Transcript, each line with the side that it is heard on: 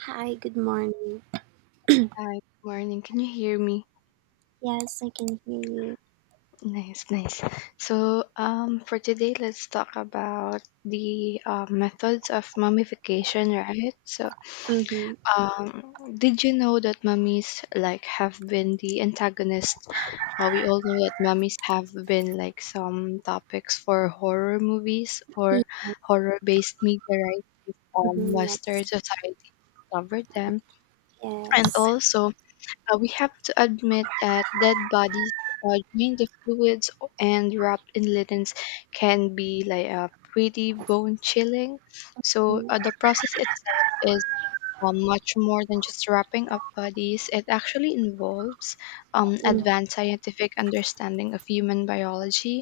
right: Hi, good morning.
left: Hi, good morning. Can you hear me?
right: Yes, I can hear you.
left: Nice, nice. For today, let's talk about the methods of mummification, right?
right: Mm-hmm.
left: Did you know that mummies like have been the antagonist? We all know that mummies have been like some topics for horror movies
right: Yeah.
left: or horror-based media, right?
right: Mm-hmm.
left: Western
right: Yes.
left: society covered them, and
right: Yes.
left: also we have to admit that dead bodies drained of fluids and wrapped in linens can be like pretty bone chilling. So the
right: Mm-hmm.
left: process itself is much more than just wrapping up bodies. It actually involves advanced scientific understanding of human biology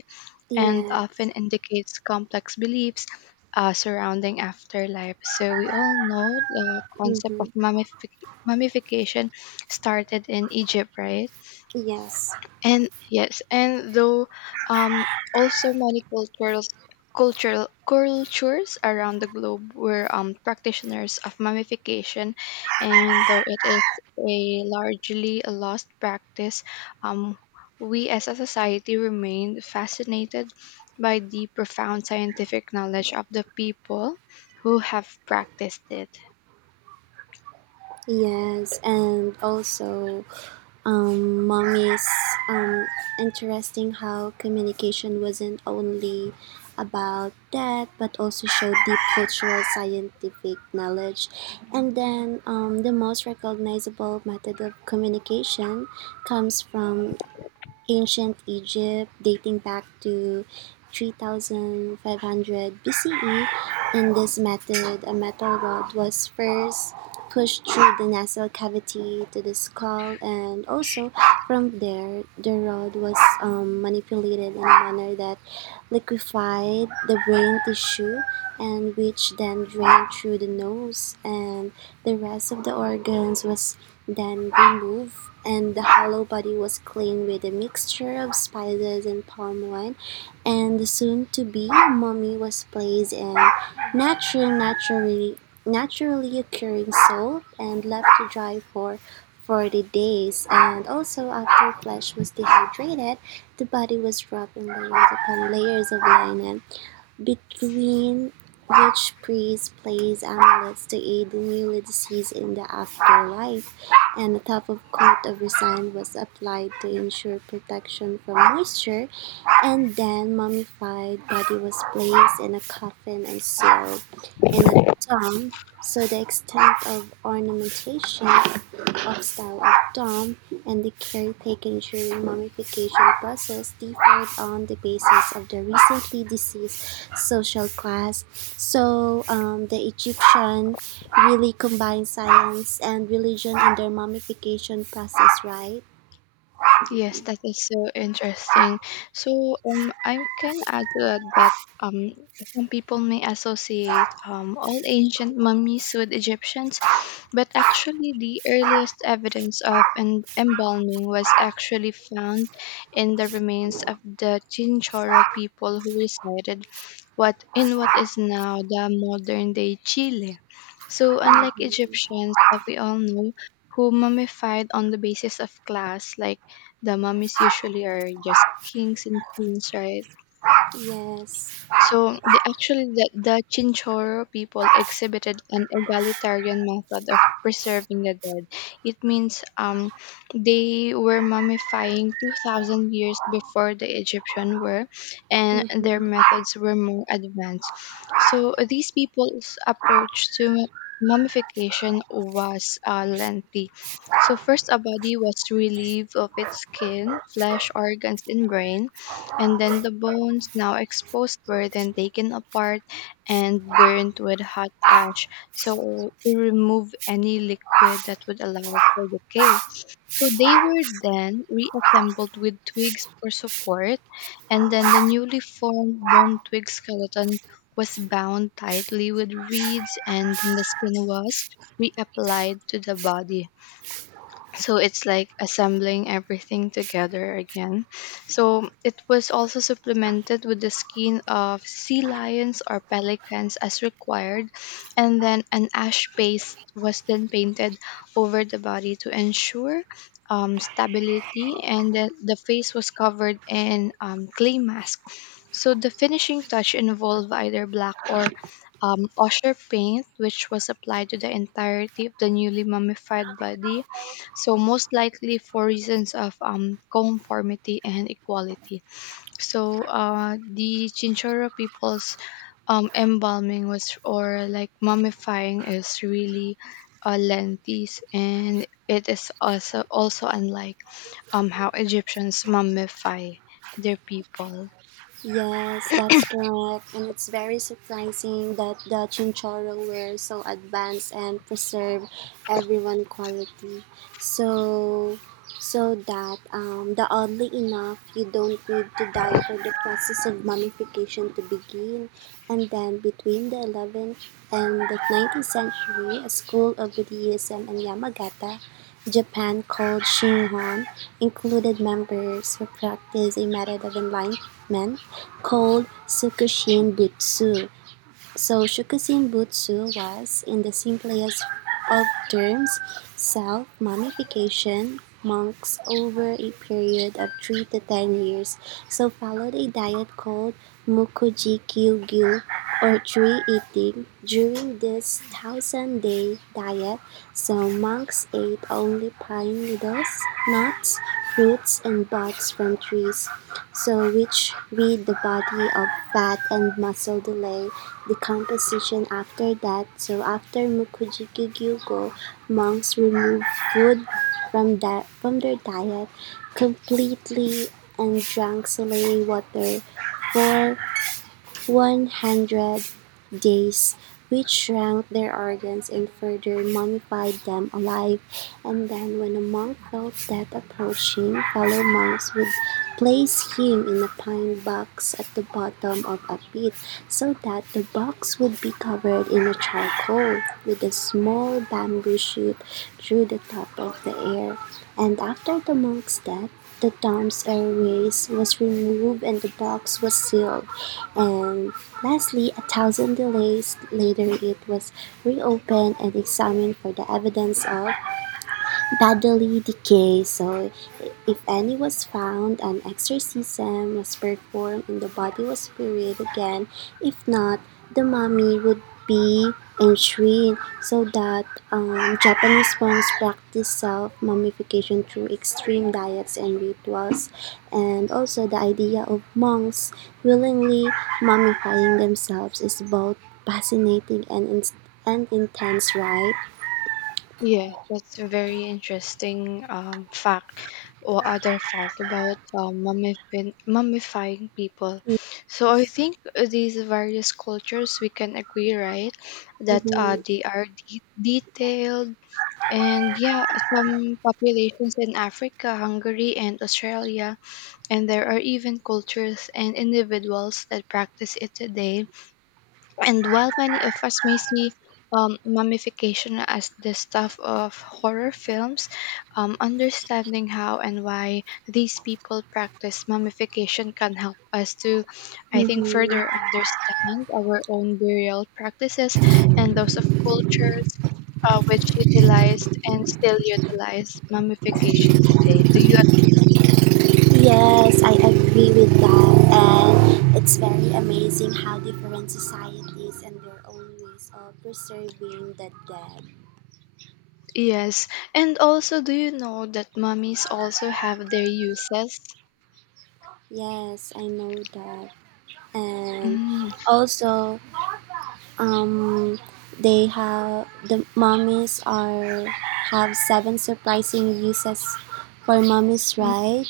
left: and
right: Yeah.
left: often indicates complex beliefs surrounding afterlife. So we all know the concept of
right: Mm-hmm.
left: mummification started in Egypt, right?
right: Yes.
left: And yes. And though um also many cultural cultural cultures around the globe were practitioners of mummification, and though it is a largely a lost practice, um, we as a society remain fascinated by the profound scientific knowledge of the people who have practiced it.
right: Yes. And also, mommy's um, interesting how communication wasn't only about that but also showed deep cultural scientific knowledge. And then the most recognizable method of communication comes from ancient Egypt dating back to 3500 BCE. In this method, a metal rod was first pushed through the nasal cavity to the skull, and also from there, the rod was manipulated in a manner that liquefied the brain tissue, and which then drained through the nose, and the rest of the organs was then removed. And the hollow body was cleaned with a mixture of spices and palm wine, and the soon to be mummy was placed in natural naturally naturally occurring salt and left to dry for 40 days. And also after flesh was dehydrated, the body was wrapped in layers upon layers of linen, between which priests placed amulets to aid the newly deceased in the afterlife, and a top of coat of resin was applied to ensure protection from moisture. And then mummified body was placed in a coffin and sealed in a tomb, so the extent of ornamentation of style of Style.com and the caretaker ensuring mummification process differed on the basis of the recently deceased social class. So the Egyptian really combined science and religion in their mummification process, right?
left: Yes, that is so interesting. I can add to that that um, some people may associate all ancient mummies with Egyptians, but actually, the earliest evidence of embalming was actually found in the remains of the Chinchorro people who resided what in what is now the modern day Chile. So unlike
right: Hmm.
left: Egyptians that we all know who mummified on the basis of class, like the mummies usually are just kings and queens, right?
right: Yes.
left: So the actually the Chinchorro people exhibited an egalitarian method of preserving the dead. It means they were mummifying 2,000 years before the Egyptian were, and their
right: Hmm.
left: methods were more advanced. So these people's approach to mummification was lengthy. So first, a body was relieved of its skin, flesh, organs, and brain, and then the bones, now exposed, were then taken apart and burnt with hot ash so to remove any liquid that would allow for decay. So they were then reassembled with twigs for support, and then the newly formed bone twig skeleton was bound tightly with reeds, and the skin was reapplied to the body, so it's like assembling everything together again. So it was also supplemented with the skin of sea lions or pelicans as required, and then an ash paste was then painted over the body to ensure stability, and then the face was covered in clay mask. So the finishing touch involved either black or osher paint, which was applied to the entirety of the newly mummified body, so most likely for reasons of conformity and equality. So the Chinchorro people's embalming was, or like mummifying, is really lengthy, and it is also unlike how Egyptians mummify their people.
right: Yes, that's correct. And it's very surprising that the Chinchorro were so advanced and preserve everyone quality. So that the oddly enough, you don't need to die for the process of mummification to begin. And then between the 11th and the 19th century, a school of Buddhism in Yamagata, Japan, called "Shingon," included members who practiced a method of enlightenment called "Tsukushin Butsu." So Shukusin Butsu was, in the simplest of terms, self-mummification monks over a period of 3 to 10 years. So followed a diet called Mukujikyu-gyu, or tree eating. During this 1,000-day diet, so monks ate only pine needles, nuts, roots, and buds from trees, so which read the body of fat and muscle, delay decomposition. After that, so after Mukujikugyo, monks remove food from their diet completely and drank saline water for 100 days, which shrank their organs and further mummified them alive. And then, when a monk felt death approaching, fellow monks would place him in a pine box at the bottom of a pit so that the box would be covered in a charcoal with a small bamboo shoot through the top of the air. And after the monk's death, the tomb's airways was removed and the box was sealed, and lastly, a 1,000 delays later it was reopened and examined for the evidence of badly decay. So, if any was found, an exorcism was performed and the body was buried again. If not, the mummy would be enshrined, so that Japanese monks practice self mummification through extreme diets and rituals. And also the idea of monks willingly mummifying themselves is both fascinating and, and intense, right?
left: Yeah, that's a very interesting fact or other fact about mummifying people. So I
right: Yes.
left: think these various cultures, we can agree, right, that
right: Mhm.
left: they are detailed. And yeah, some populations in Africa, Hungary, and Australia, and there are even cultures and individuals that practice it today. And while many of us may see mummification as the stuff of horror films, understanding how and why these people practice mummification can help us to, I think,
right: Mm-hmm.
left: further understand our own burial practices and those of cultures which utilized and still utilize mummification today. Do you agree?
right: Yes, I agree with that. And it's very amazing how different societies and their own ways of preserving the dead.
left: Yes. And also, do you know that mummies also have their uses?
right: Yes, I know that. And
left: Mm.
right: also, um, the mummies are have seven surprising uses for mummies, right?
left: Mm.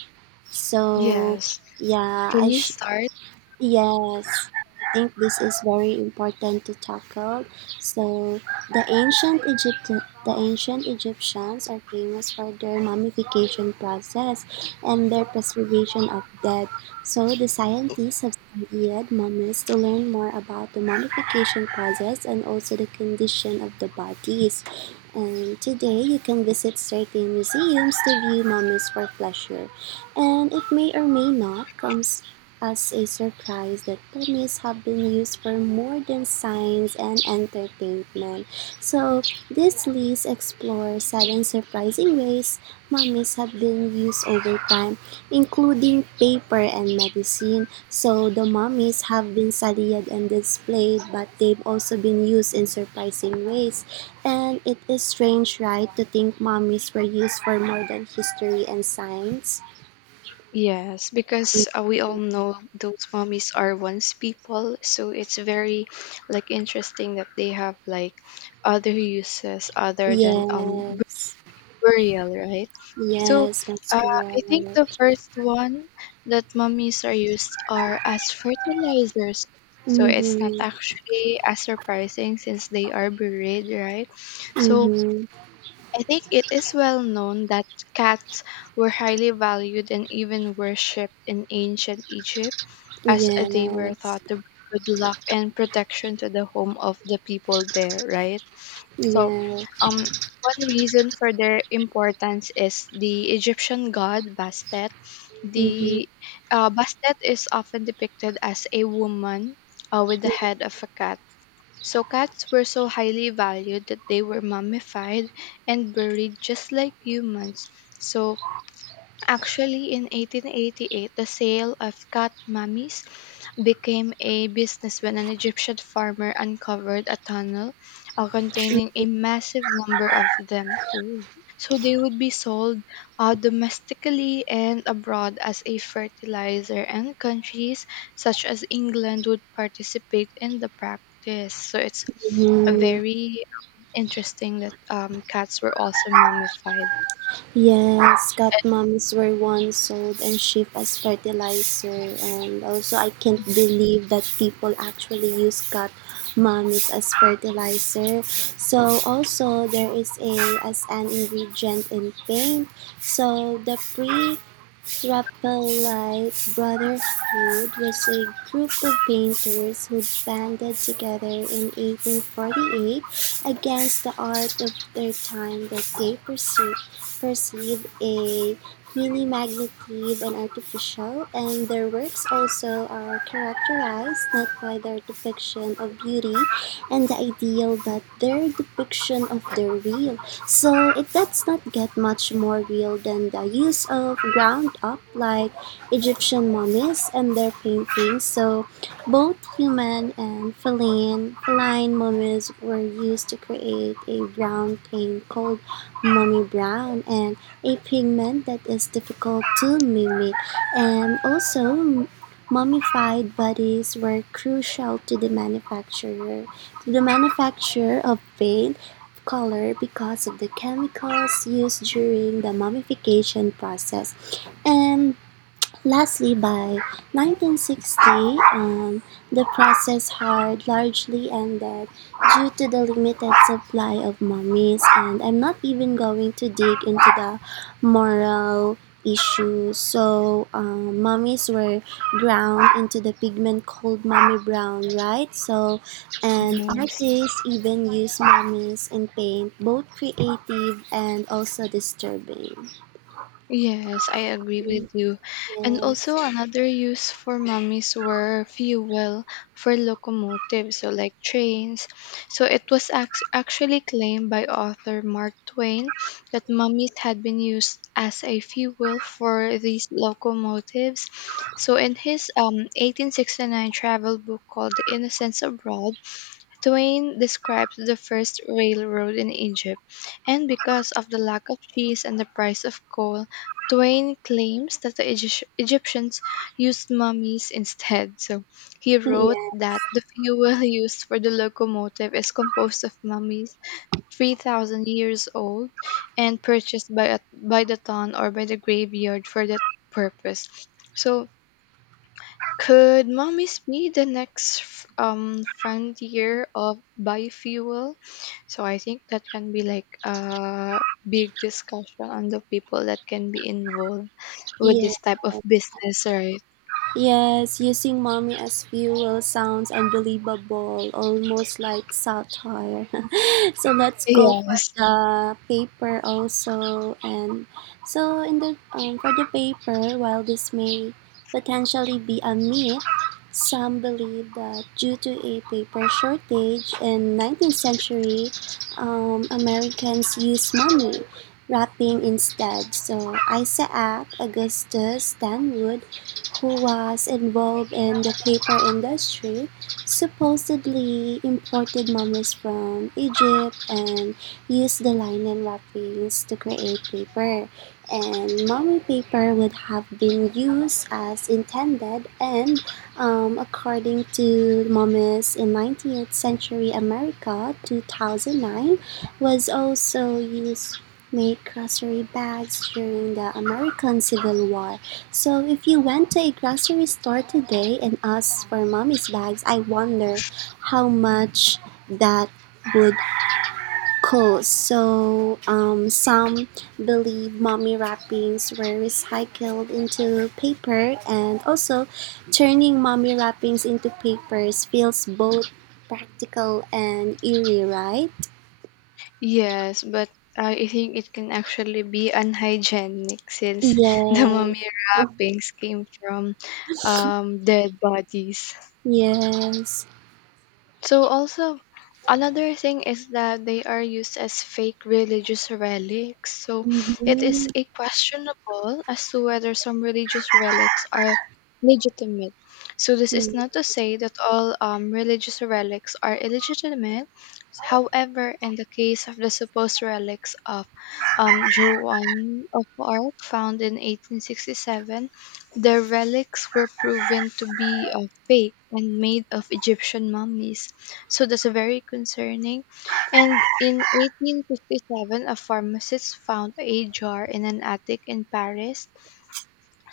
right: So
left: Yes.
right: yeah,
left: Can you start?
right: yes, I think this is very important to tackle. So, the ancient Egyptians are famous for their mummification process and their preservation of dead. So, the scientists have studied mummies to learn more about the mummification process and also the condition of the bodies. And today, you can visit certain museums to view mummies for pleasure, and it may or may not come as a surprise that pennies have been used for more than science and entertainment. So, this list explores seven surprising ways mummies have been used over time, including paper and medicine. So, the mummies have been studied and displayed, but they've also been used in surprising ways. And it is strange, right, to think mummies were used for more than history and science?
left: Yes, because we all know those mummies are once people, so it's very like interesting that they have like other uses other than
right: Yes.
left: burial, right? So,
right: Yes, that's
left: uh, I
right: correct.
left: think the first one that mummies are used are as fertilizers. So it's not
right: Mhm.
left: actually as surprising since they are buried, right? So
right: Mhm.
left: I think it is well known that cats were highly valued and even worshipped in ancient Egypt, as they were
right: Yes.
left: thought to bring good luck and protection to the home of the people there, right? So,
right: Yes.
left: um, one reason for their importance is the Egyptian god Bastet.
right: Mhm.
left: The Bastet is often depicted as a woman with the head of a cat, so cats were so highly valued that they were mummified and buried just like humans. So Actually, in 1888, the sale of cat mummies became a business when an Egyptian farmer uncovered a tunnel containing a massive number of them. Ooh. So they would be sold domestically and abroad as a fertilizer, and countries such as England would participate in the practice. So it's
right: Mhm.
left: very interesting that cats were also mummified.
right: Yes, cat mummies were once sold and shipped as fertilizer, and also I can't believe that people actually use cat mummies as fertilizer. So also there is a as an ingredient in paint. So the Pre Rapalite Brotherhood was a group of painters who banded together in 1848 against the art of their time that they perceived a mini-magnetive and artificial, and their works also are characterized not by their depiction of beauty and the ideal that their depiction of the real. So it does not get much more real than the use of ground up like Egyptian mummies and their paintings. So both human and feline mummies were used to create a brown paint called mummy brown, and a pigment that is difficult to mimic. And also mummified bodies were crucial to the manufacture of paint color because of the chemicals used during the mummification process. And lastly, by 1960, um, the process had largely ended due to the limited supply of mummies, and I'm not even going to dig into the moral issues. So, mummies were ground into the pigment called mummy brown, right? So, and
left: Yes.
right: artists even use mummies in paint, both creative and also disturbing.
left: Yes, I agree with you. And also,
right: Yes.
left: another use for mummies were fuel for locomotives, so like trains. So it was actually claimed by author Mark Twain that mummies had been used as a fuel for these locomotives. So in his 1869 travel book called The Innocents Abroad, Twain describes the first railroad in Egypt, and because of the lack of cheese and the price of coal, Twain claims that the Egyptians used mummies instead. So he wrote
right: Yeah.
left: that the fuel used for the locomotive is composed of mummies 3,000 years old and purchased by, a, by the ton or by the graveyard for that purpose. So could mummies be the next frontier of biofuel? So I think that can be like a big discussion on the people that can be involved with
right: Yeah.
left: this type of business, right?
right: Yes, using mommy as fuel sounds unbelievable, almost like satire. So let's go for
left: Yes.
right: the paper also. And so in the for the paper, while this may potentially be a myth, some believe that due to a paper shortage in 19th century, Americans used money wrapping instead. So Isaac Augustus Stanwood, who was involved in the paper industry, supposedly imported mummies from Egypt and used the linen wrappings to create paper. And mummy paper would have been used as intended, and, according to Mummies in 19th Century America 2009, was also used to make grocery bags during the American Civil War. So if you went to a grocery store today and asked for mommy's bags, I wonder how much that would cost. So some believe mommy wrappings were recycled into paper, and also turning mommy wrappings into papers feels both practical and eerie, right?
left: Yes, but I think it can actually be unhygienic since the
right: Yeah.
left: mummy wrappings came from dead bodies.
right: Yes.
left: So also, another thing is that they are used as fake religious relics. So it
right: Mm-hmm.
left: is a questionable as to whether some religious relics are legitimate. So this is not
right: Mm-hmm.
left: to say that all religious relics are illegitimate. However, in the case of the supposed relics of Joan of Arc found in 1867, the relics were proven to be fake and made of Egyptian mummies. So that's very concerning. And in 1857, a pharmacist found a jar in an attic in Paris,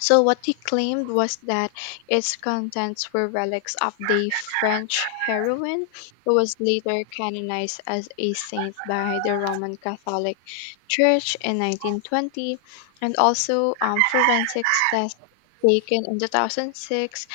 left: so what he claimed was that its contents were relics of the French heroine who was later canonized as a saint by the Roman Catholic Church in 1920. And also, forensics tests taken in 2006,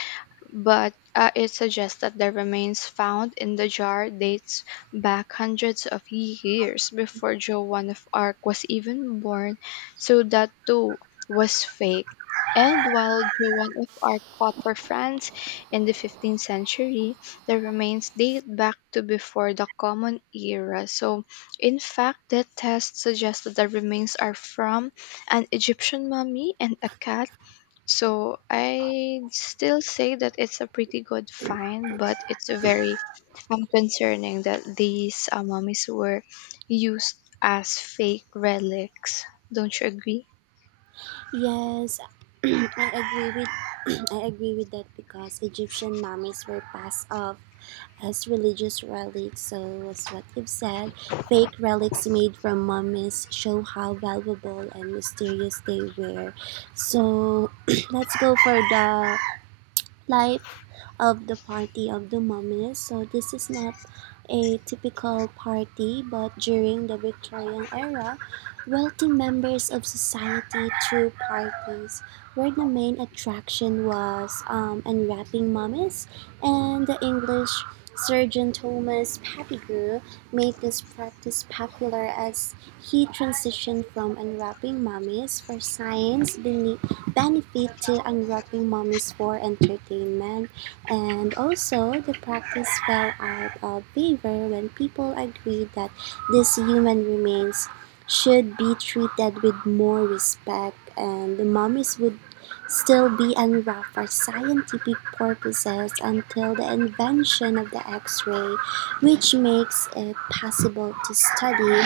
left: but it suggests that the remains found in the jar dates back hundreds of years before Joan of Arc was even born, so that too was fake. And while Joan of Arc fought for France in the 15th century, the remains date back to before the Common Era. So, in fact, the test suggests that the remains are from an Egyptian mummy and a cat, so I still say that it's a pretty good find, but it's a very concerning that these mummies were used as fake relics. Don't you agree?
right: Yes, I agree with I agree with that because Egyptian mummies were passed off as religious relics. So, as what you've said, fake relics made from mummies show how valuable and mysterious they were. So, let's go for the life of the party of the mummies. So this is not a typical party, but during the Victorian era, wealthy members of society threw parties where the main attraction was unwrapping mummies, and the English surgeon Thomas Pettigrew made this practice popular as he transitioned from unwrapping mummies for science belief benefit to unwrapping mummies for entertainment. And also the practice fell out of favor when people agreed that these human remains should be treated with more respect, and the mummies would still be unwrapped for scientific purposes until the invention of the x-ray, which makes it possible to study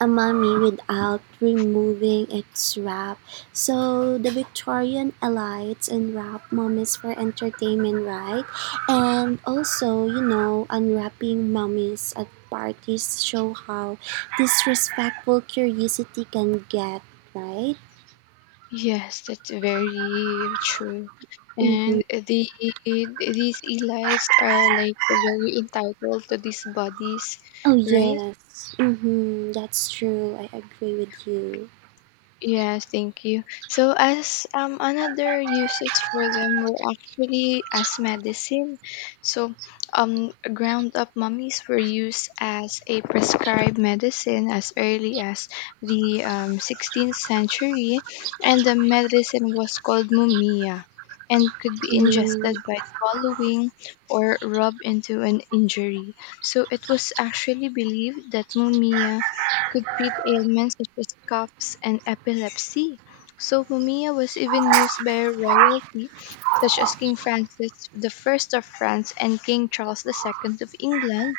right: umami without removing its wrap. So the Victorian elites unwrap mummies for entertainment, right? And also, unwrapping mummies at parties show how disrespectful curiosity can get, right?
left: Yes, that's very true.
right: Mm-hmm.
left: And the these elites are like very entitled to these bodies,
right: Oh
left: right?
right: yes. Mm-hmm. That's true. I agree with you.
left: Yes, thank you. So as another usage for them were actually as medicine. So ground up mummies were used as a prescribed medicine as early as the 16th century, and the medicine was called mumia and could be
right: Mm-hmm.
left: ingested by swallowing or rubbed into an injury. So it was actually believed that mumia could treat ailments such as coughs and epilepsy. So Mumia was even used by royalty such as King Francis I of France and King Charles II of England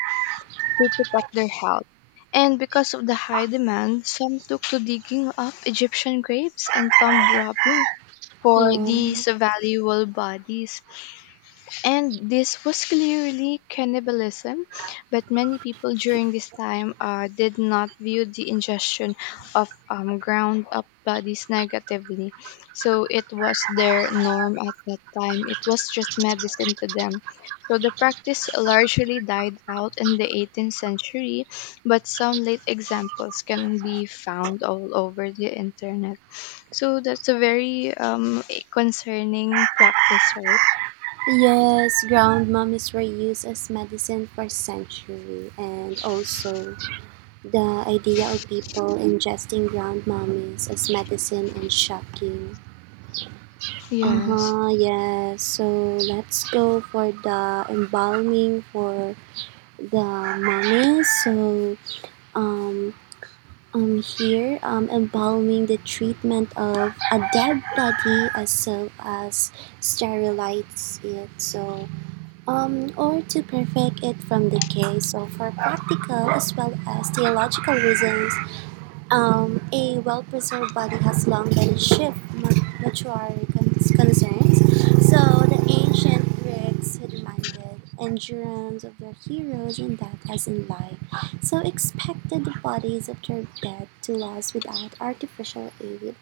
left: to protect their health. And because of the high demand, some took to digging up Egyptian graves and tomb robbing for
right: Yeah.
left: these valuable bodies, and this was clearly cannibalism, but many people during this time did not view the ingestion of ground up bodies negatively. So it was their norm at that time, it was just medicine to them. So the practice largely died out in the 18th century, but some late examples can be found all over the internet. So that's a very concerning practice, right?
right: Yes, ground mum is reused as medicine for century, and also the idea of people ingesting ground mummies as medicine and shocking.
left: Yes.
right: Uh-huh, yes. So let's go for the embalming for the mummies. So um here embalming, the treatment of a dead body as well as sterilize it. So or to perfect it from the case, so for practical as well as theological reasons, a well preserved body has long been a chief mortuary concerns. So the ancient Greeks, who demanded endurance of their heroes in death as in life, so expected the bodies of their dead to last without artificial aid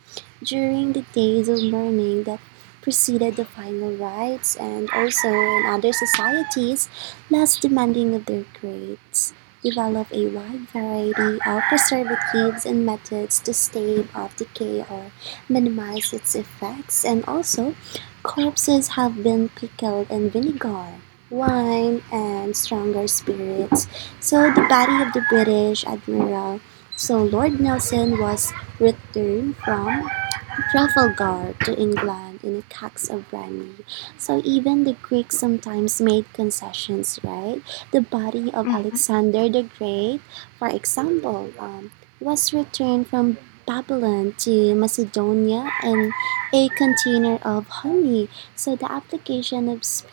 right: during the days of mourning that preceded the final rites. And also in other societies less demanding of their grades develop a wide variety of preservatives and methods to stave off decay or minimize its effects. And also corpses have been pickled in vinegar, wine, and stronger spirits. So the body of the British admiral, so Lord Nelson, was returned from Trafalgar to England in a cask of brandy. So even the Greeks sometimes made concessions, right? The body of
left: Mhm.
right: Alexander the Great, for example, was returned from Babylon to Macedonia in a container of honey. So the application of speed.